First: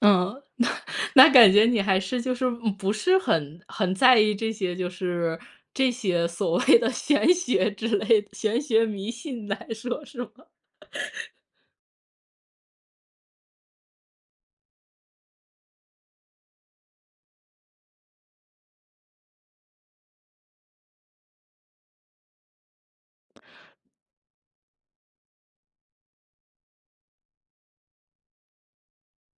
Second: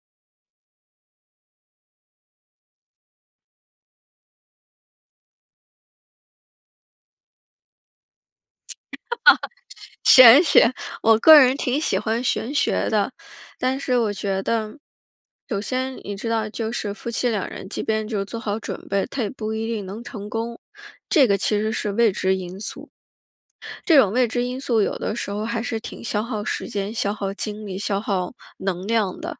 嗯，那那感觉你还是就是嗯，不是很很在意这些就是，这些所谓的玄学之类，玄 学迷信来说是吗？玄学，我 个人挺喜欢玄学的，但是我觉得，首先，你知道就是夫妻两人即便就是做好准备，他也不一定能成功，这个其实是未知因素。这种未知因素有的时候还是挺消耗时间、消耗精力、消耗能量的。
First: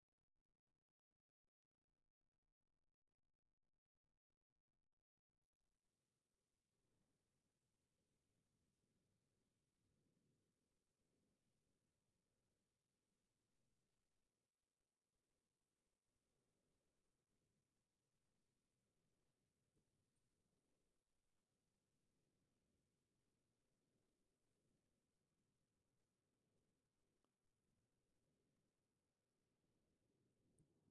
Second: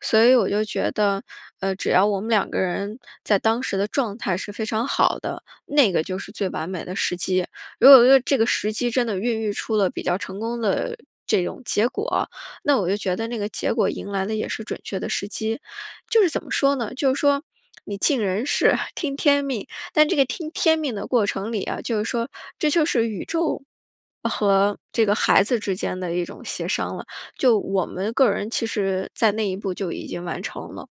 所以我就觉得，呃，只要我们两个人在当时的状态是非常好的，那个就是最完美的时机。如果说这个时机真的孕育出了比较成功的这种结果，那我就觉得那个结果迎来的也是准确的时机。就是怎么说呢，就是说你尽人事，听天命，但这个听天命的过程里啊，就是说，这就是宇宙，和这个孩子之间的一种协商了，就我们个人其实在那一步就已经完成了。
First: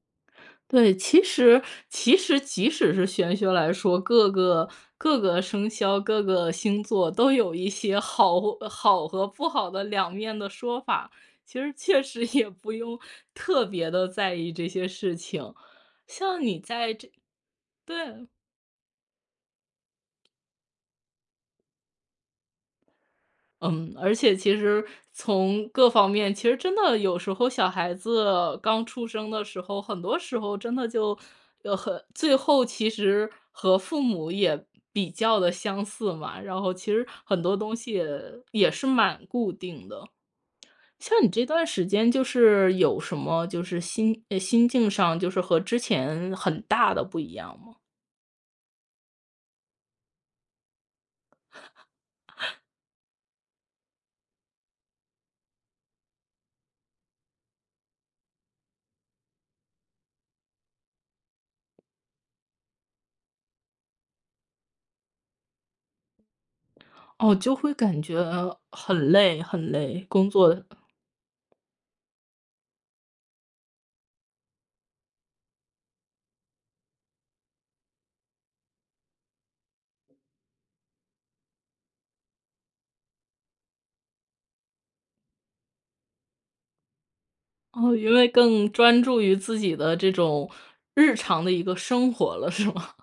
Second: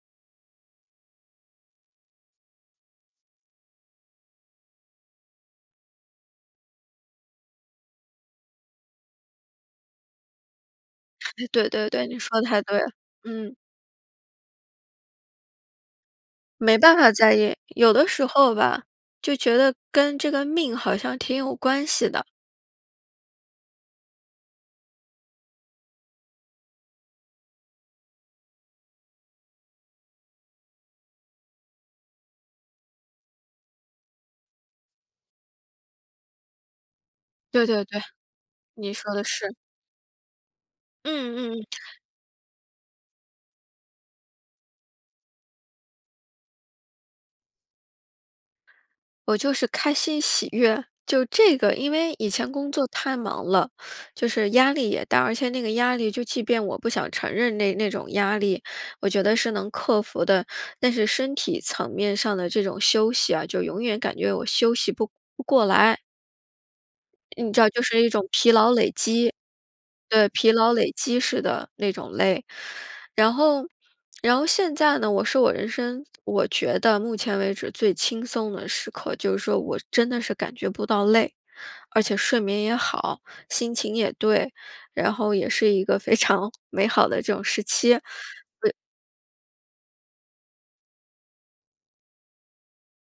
对，其实其实即使是玄学来说，各个各个生肖，各个星座都有一些好或好和不好的两面的说法，哎，其对实对确对，你实说得也太不对了，用嗯。特别地在意这些事情，像你没在办这法在意，有的时对。候吧，就觉得跟这个命好像挺有关系的。嗯，而且其实从各方面，其实真的有时候小孩子刚出生的时候，很多时候真的就，呃很最后其实和父母也比较得相似嘛，然后其实很多对东对西对，也也是你说得蛮固是。定的。像你嗯这嗯嗯。段时间就是有什么就是心唉，心境上就是和之前很大的不一样吗？我就是开心、喜悦，就这个，因为以前 工作太忙了，就是压力也大，而且那个压力就即便我不想承认那那种压力，我觉得是能克服的。但是身体层面上的这种休息啊，就永远感觉我休息不不过来。哦，你就知道会就感是一觉种疲劳累很积。累很累，工对，疲作劳累积式的那种累。然后然后现在呢，我是我人生我觉得目前为止最轻松的时刻，就是说我真的是感觉不到累。而且睡眠也好，心情也对，然后也是一个非常美好的这种时期。嗯，因为更对专注于自己的这种日常的一个生活了是吗？